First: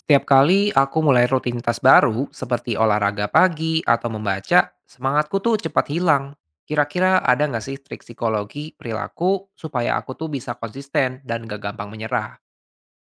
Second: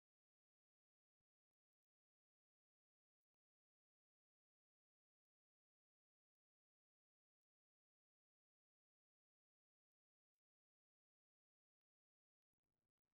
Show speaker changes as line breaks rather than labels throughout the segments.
Setiap kali aku mulai rutinitas baru, seperti olahraga pagi atau membaca, semangatku tuh cepat hilang. Kira-kira ada nggak sih trik psikologi perilaku supaya aku tuh bisa konsisten dan gak gampang menyerah?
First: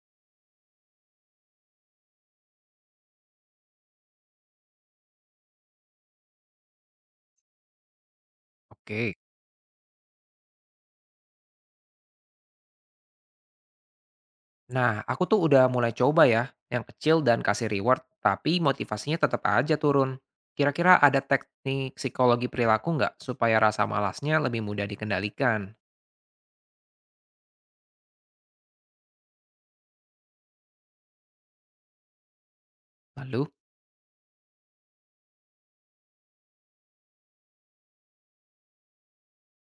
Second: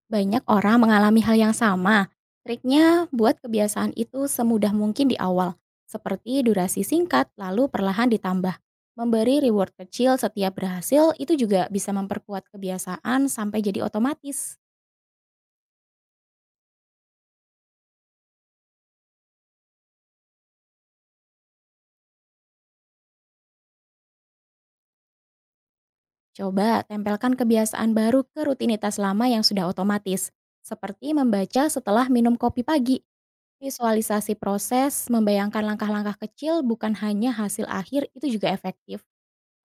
Banyak orang mengalami hal yang sama. Triknya buat kebiasaan itu semudah mungkin di awal, seperti durasi singkat lalu perlahan ditambah.
Oke.
Memberi reward kecil setiap berhasil itu juga bisa memperkuat kebiasaan sampai jadi otomatis.
Nah, aku tuh udah mulai coba ya, yang kecil dan kasih reward, tapi motivasinya tetap aja turun. Kira-kira ada teknik psikologi perilaku nggak supaya rasa malasnya lebih mudah dikendalikan?
Coba tempelkan kebiasaan baru ke rutinitas lama yang sudah otomatis, seperti membaca setelah minum kopi pagi.
Lalu?
Visualisasi proses, membayangkan langkah-langkah kecil bukan hanya hasil akhir itu juga efektif.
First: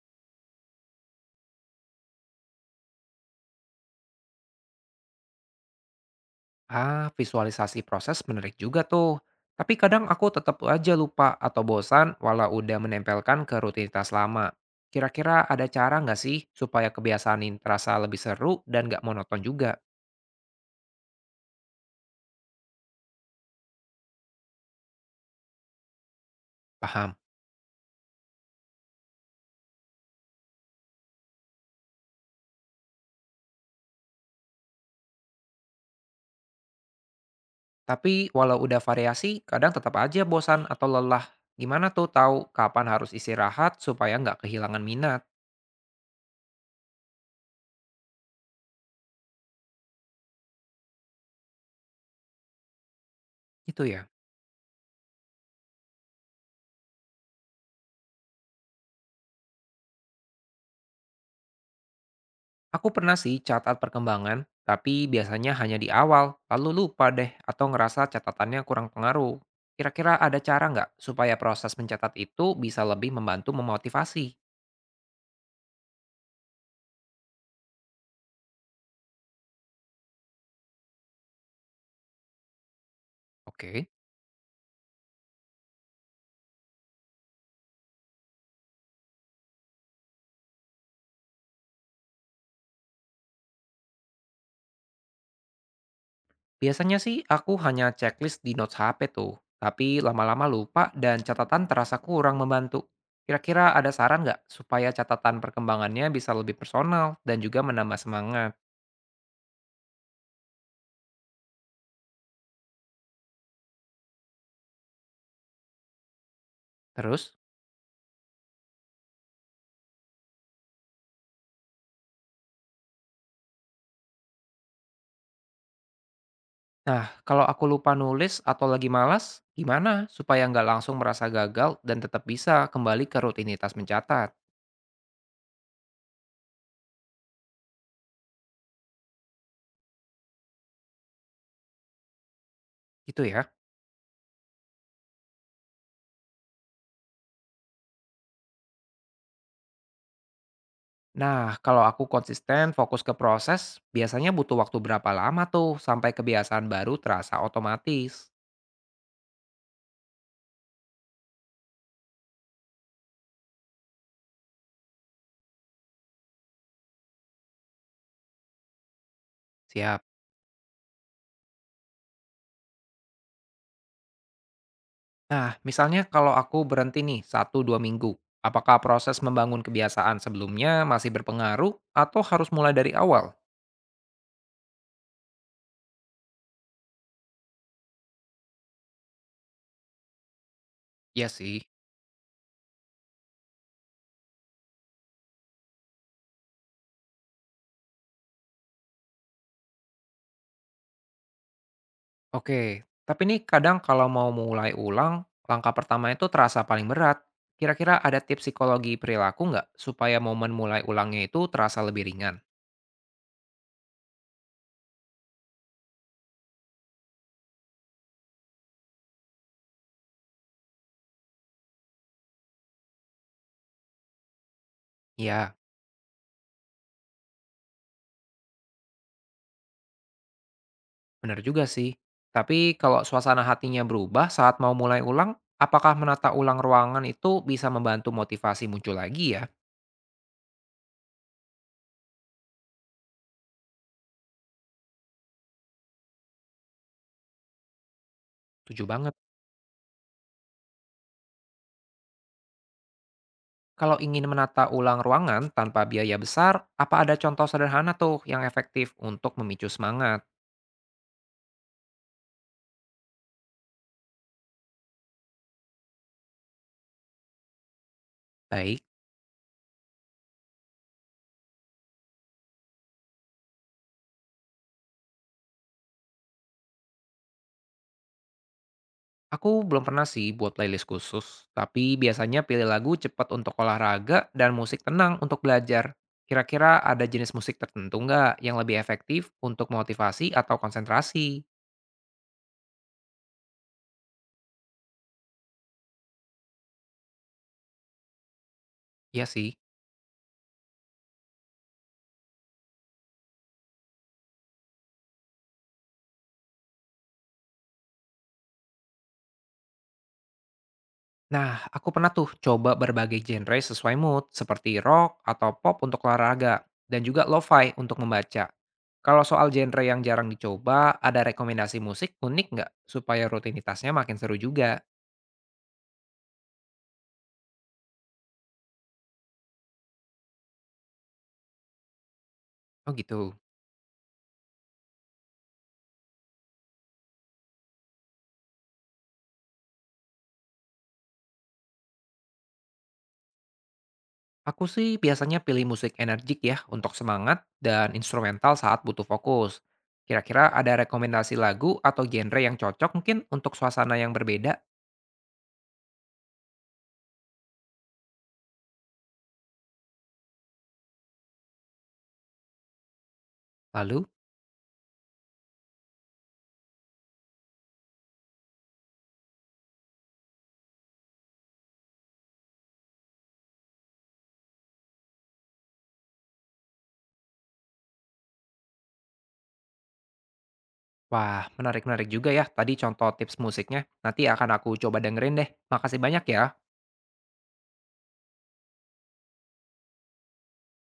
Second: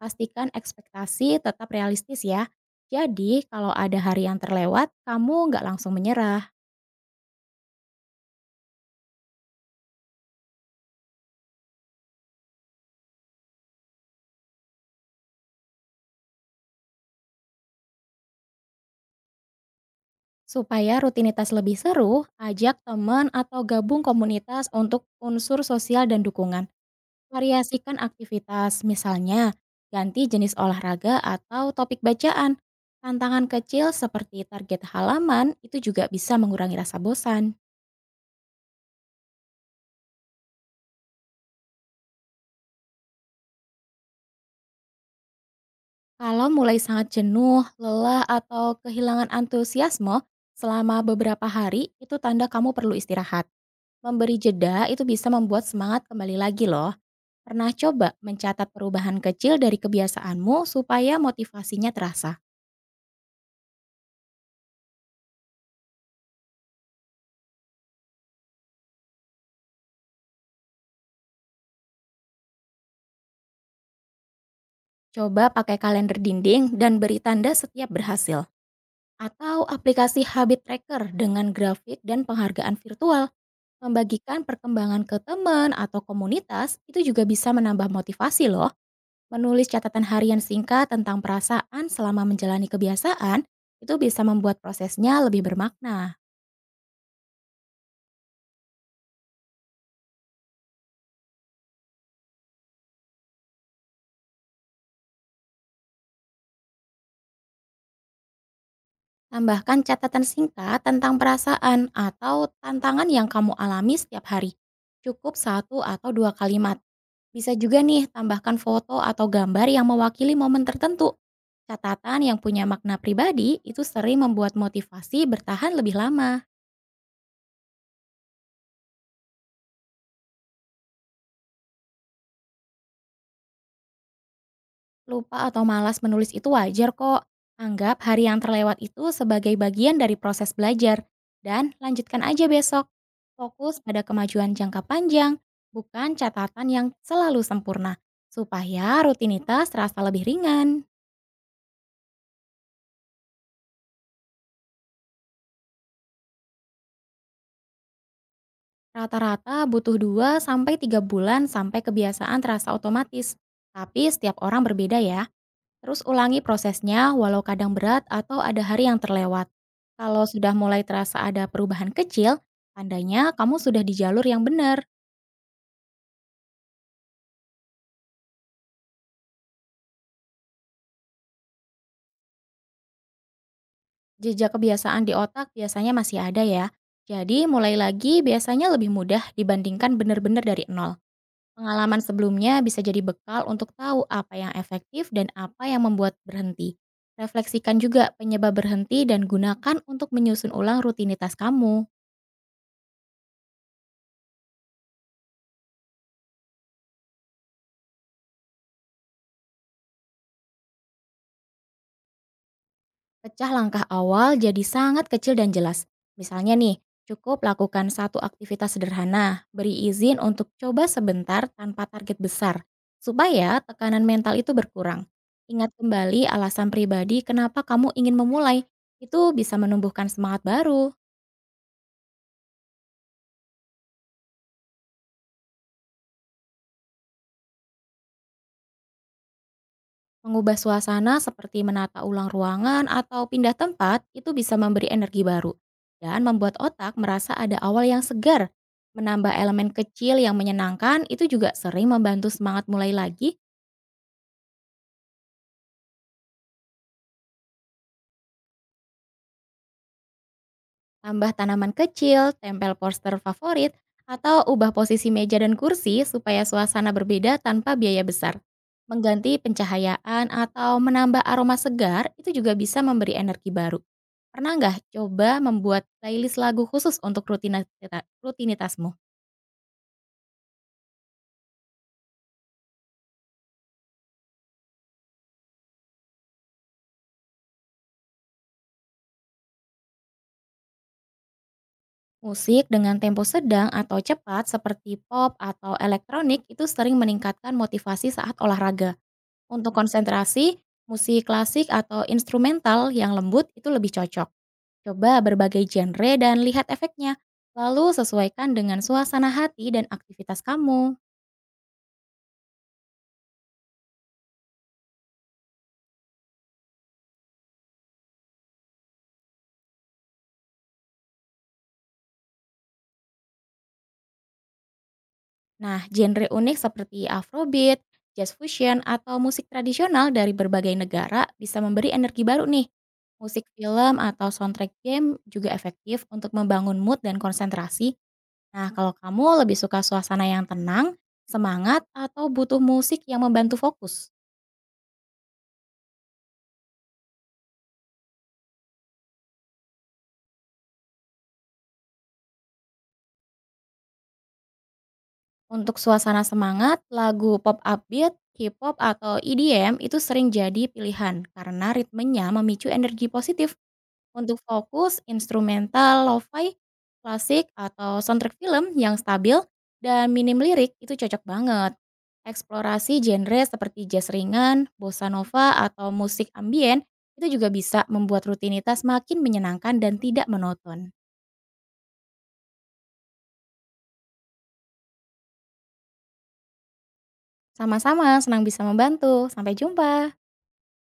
Pastikan ekspektasi tetap realistis ya. Jadi, kalau ada hari yang terlewat, kamu nggak langsung menyerah.
Ah, visualisasi proses menarik juga tuh. Tapi kadang aku tetap aja lupa atau bosan walau udah menempelkan ke rutinitas lama. Kira-kira ada cara nggak sih supaya kebiasaan ini terasa lebih seru dan nggak monoton juga?
Supaya rutinitas lebih seru, ajak teman atau gabung komunitas untuk unsur sosial dan dukungan.
Paham.
Variasikan aktivitas, misalnya ganti jenis olahraga atau topik bacaan. Tantangan kecil seperti target halaman itu juga bisa mengurangi rasa bosan.
Tapi walau udah variasi, kadang tetap aja bosan atau lelah. Gimana tuh tahu kapan harus istirahat supaya nggak kehilangan minat?
Kalau mulai sangat jenuh, lelah, atau kehilangan antusiasme selama beberapa hari, itu tanda kamu perlu istirahat.
Itu ya.
Memberi jeda itu bisa membuat semangat kembali lagi loh. Pernah coba mencatat perubahan kecil dari kebiasaanmu supaya motivasinya terasa.
Aku pernah sih catat perkembangan, tapi biasanya hanya di awal, lalu lupa deh atau ngerasa catatannya kurang pengaruh. Kira-kira ada cara nggak supaya proses mencatat itu bisa lebih membantu memotivasi?
Coba pakai kalender dinding dan beri tanda setiap berhasil. Atau aplikasi habit tracker dengan grafik dan penghargaan virtual.
Oke.
Membagikan perkembangan ke teman atau komunitas itu juga bisa menambah motivasi loh. Menulis catatan harian singkat tentang perasaan selama menjalani kebiasaan itu bisa membuat prosesnya lebih bermakna.
Biasanya sih aku hanya checklist di notes HP tuh, tapi lama-lama lupa dan catatan terasa kurang membantu. Kira-kira ada saran nggak supaya catatan perkembangannya bisa lebih personal dan juga menambah semangat?
Tambahkan catatan singkat tentang perasaan atau tantangan yang kamu alami setiap hari. Cukup satu atau dua kalimat.
Terus?
Bisa juga nih tambahkan foto atau gambar yang mewakili momen tertentu. Catatan yang punya makna pribadi itu sering membuat motivasi bertahan lebih lama.
Nah, kalau aku lupa nulis atau lagi malas, gimana supaya nggak langsung merasa gagal dan tetap bisa kembali ke rutinitas mencatat?
Lupa atau malas menulis itu wajar kok. Anggap hari yang terlewat itu sebagai bagian dari proses belajar dan lanjutkan aja besok.
Gitu ya.
Fokus pada kemajuan jangka panjang, bukan catatan yang selalu sempurna, supaya rutinitas terasa lebih ringan.
Nah, kalau aku konsisten fokus ke proses, biasanya butuh waktu berapa lama tuh sampai kebiasaan baru terasa otomatis?
Rata-rata butuh 2 sampai 3 bulan sampai kebiasaan terasa otomatis. Tapi setiap orang berbeda ya. Terus ulangi prosesnya walau kadang berat atau ada hari yang terlewat.
Siap.
Kalau sudah mulai terasa ada perubahan kecil, tandanya kamu sudah di jalur yang benar.
Nah, misalnya kalau aku berhenti nih satu dua minggu, apakah proses membangun kebiasaan sebelumnya masih berpengaruh atau harus mulai dari awal?
Jejak kebiasaan di otak biasanya masih ada ya. Jadi mulai lagi biasanya lebih mudah dibandingkan benar-benar dari nol.
Ya sih.
Pengalaman sebelumnya bisa jadi bekal untuk tahu apa yang efektif dan apa yang membuat berhenti. Refleksikan juga penyebab berhenti dan gunakan untuk menyusun ulang rutinitas kamu.
Oke, tapi nih kadang kalau mau mulai ulang, langkah pertama itu terasa paling berat. Kira-kira ada tips psikologi perilaku nggak supaya momen mulai ulangnya itu terasa lebih ringan?
Pecah langkah awal jadi sangat kecil dan jelas. Misalnya nih, cukup lakukan satu aktivitas sederhana, beri izin untuk coba sebentar tanpa target besar, supaya tekanan mental itu berkurang.
Ya,
Ingat kembali alasan pribadi kenapa kamu ingin memulai, itu bisa menumbuhkan semangat baru.
benar juga sih. Tapi kalau suasana hatinya berubah saat mau mulai ulang, apakah menata ulang ruangan itu bisa membantu motivasi muncul lagi ya?
Mengubah suasana seperti menata ulang ruangan atau pindah tempat itu bisa memberi energi baru dan membuat otak merasa ada awal yang segar.
Tujuh banget.
Menambah elemen kecil yang menyenangkan itu juga sering membantu semangat mulai lagi.
Kalau ingin menata ulang ruangan tanpa biaya besar, apa ada contoh sederhana tuh yang efektif untuk memicu semangat?
Tambah tanaman kecil, tempel poster favorit, atau ubah posisi meja dan kursi supaya suasana berbeda tanpa biaya besar.
Baik.
Mengganti pencahayaan atau menambah aroma segar itu juga bisa memberi energi baru. Pernah nggak coba membuat playlist lagu khusus untuk rutinitasmu?
Aku belum pernah sih buat playlist khusus, tapi biasanya pilih lagu cepat untuk olahraga dan musik tenang untuk belajar. Kira-kira ada jenis musik tertentu nggak yang lebih efektif untuk motivasi atau konsentrasi?
Musik dengan tempo sedang atau cepat seperti pop atau elektronik itu sering meningkatkan motivasi saat olahraga.
Iya sih.
Untuk konsentrasi, musik klasik atau instrumental yang lembut itu lebih cocok. Coba berbagai genre dan lihat efeknya, lalu sesuaikan dengan suasana hati dan aktivitas kamu.
Nah, aku pernah tuh coba berbagai genre sesuai mood, seperti rock atau pop untuk olahraga, dan juga lo-fi untuk membaca. Kalau soal genre yang jarang dicoba, ada rekomendasi musik unik nggak supaya rutinitasnya makin seru juga?
Nah, genre unik seperti Afrobeat, jazz fusion, atau musik tradisional dari berbagai negara bisa memberi energi baru nih.
Oh gitu.
Musik film atau soundtrack game juga efektif untuk membangun mood dan konsentrasi. Nah, kalau kamu lebih suka suasana yang tenang, semangat, atau butuh musik yang membantu fokus.
Aku sih biasanya pilih musik energik ya untuk semangat dan instrumental saat butuh fokus. Kira-kira ada rekomendasi lagu atau genre yang cocok mungkin untuk suasana yang berbeda?
Untuk suasana semangat, lagu pop upbeat, hip-hop, atau EDM itu sering jadi pilihan karena ritmenya memicu energi positif.
Lalu,
Untuk fokus, instrumental, lo-fi, klasik, atau soundtrack film yang stabil dan minim lirik itu cocok banget. Eksplorasi genre seperti jazz ringan, bossa nova, atau musik ambien itu juga bisa membuat rutinitas makin menyenangkan dan tidak monoton.
wah, menarik-menarik juga ya tadi contoh tips musiknya. Nanti akan aku coba dengerin deh. Makasih banyak ya.
Sama-sama, senang bisa membantu. Sampai jumpa.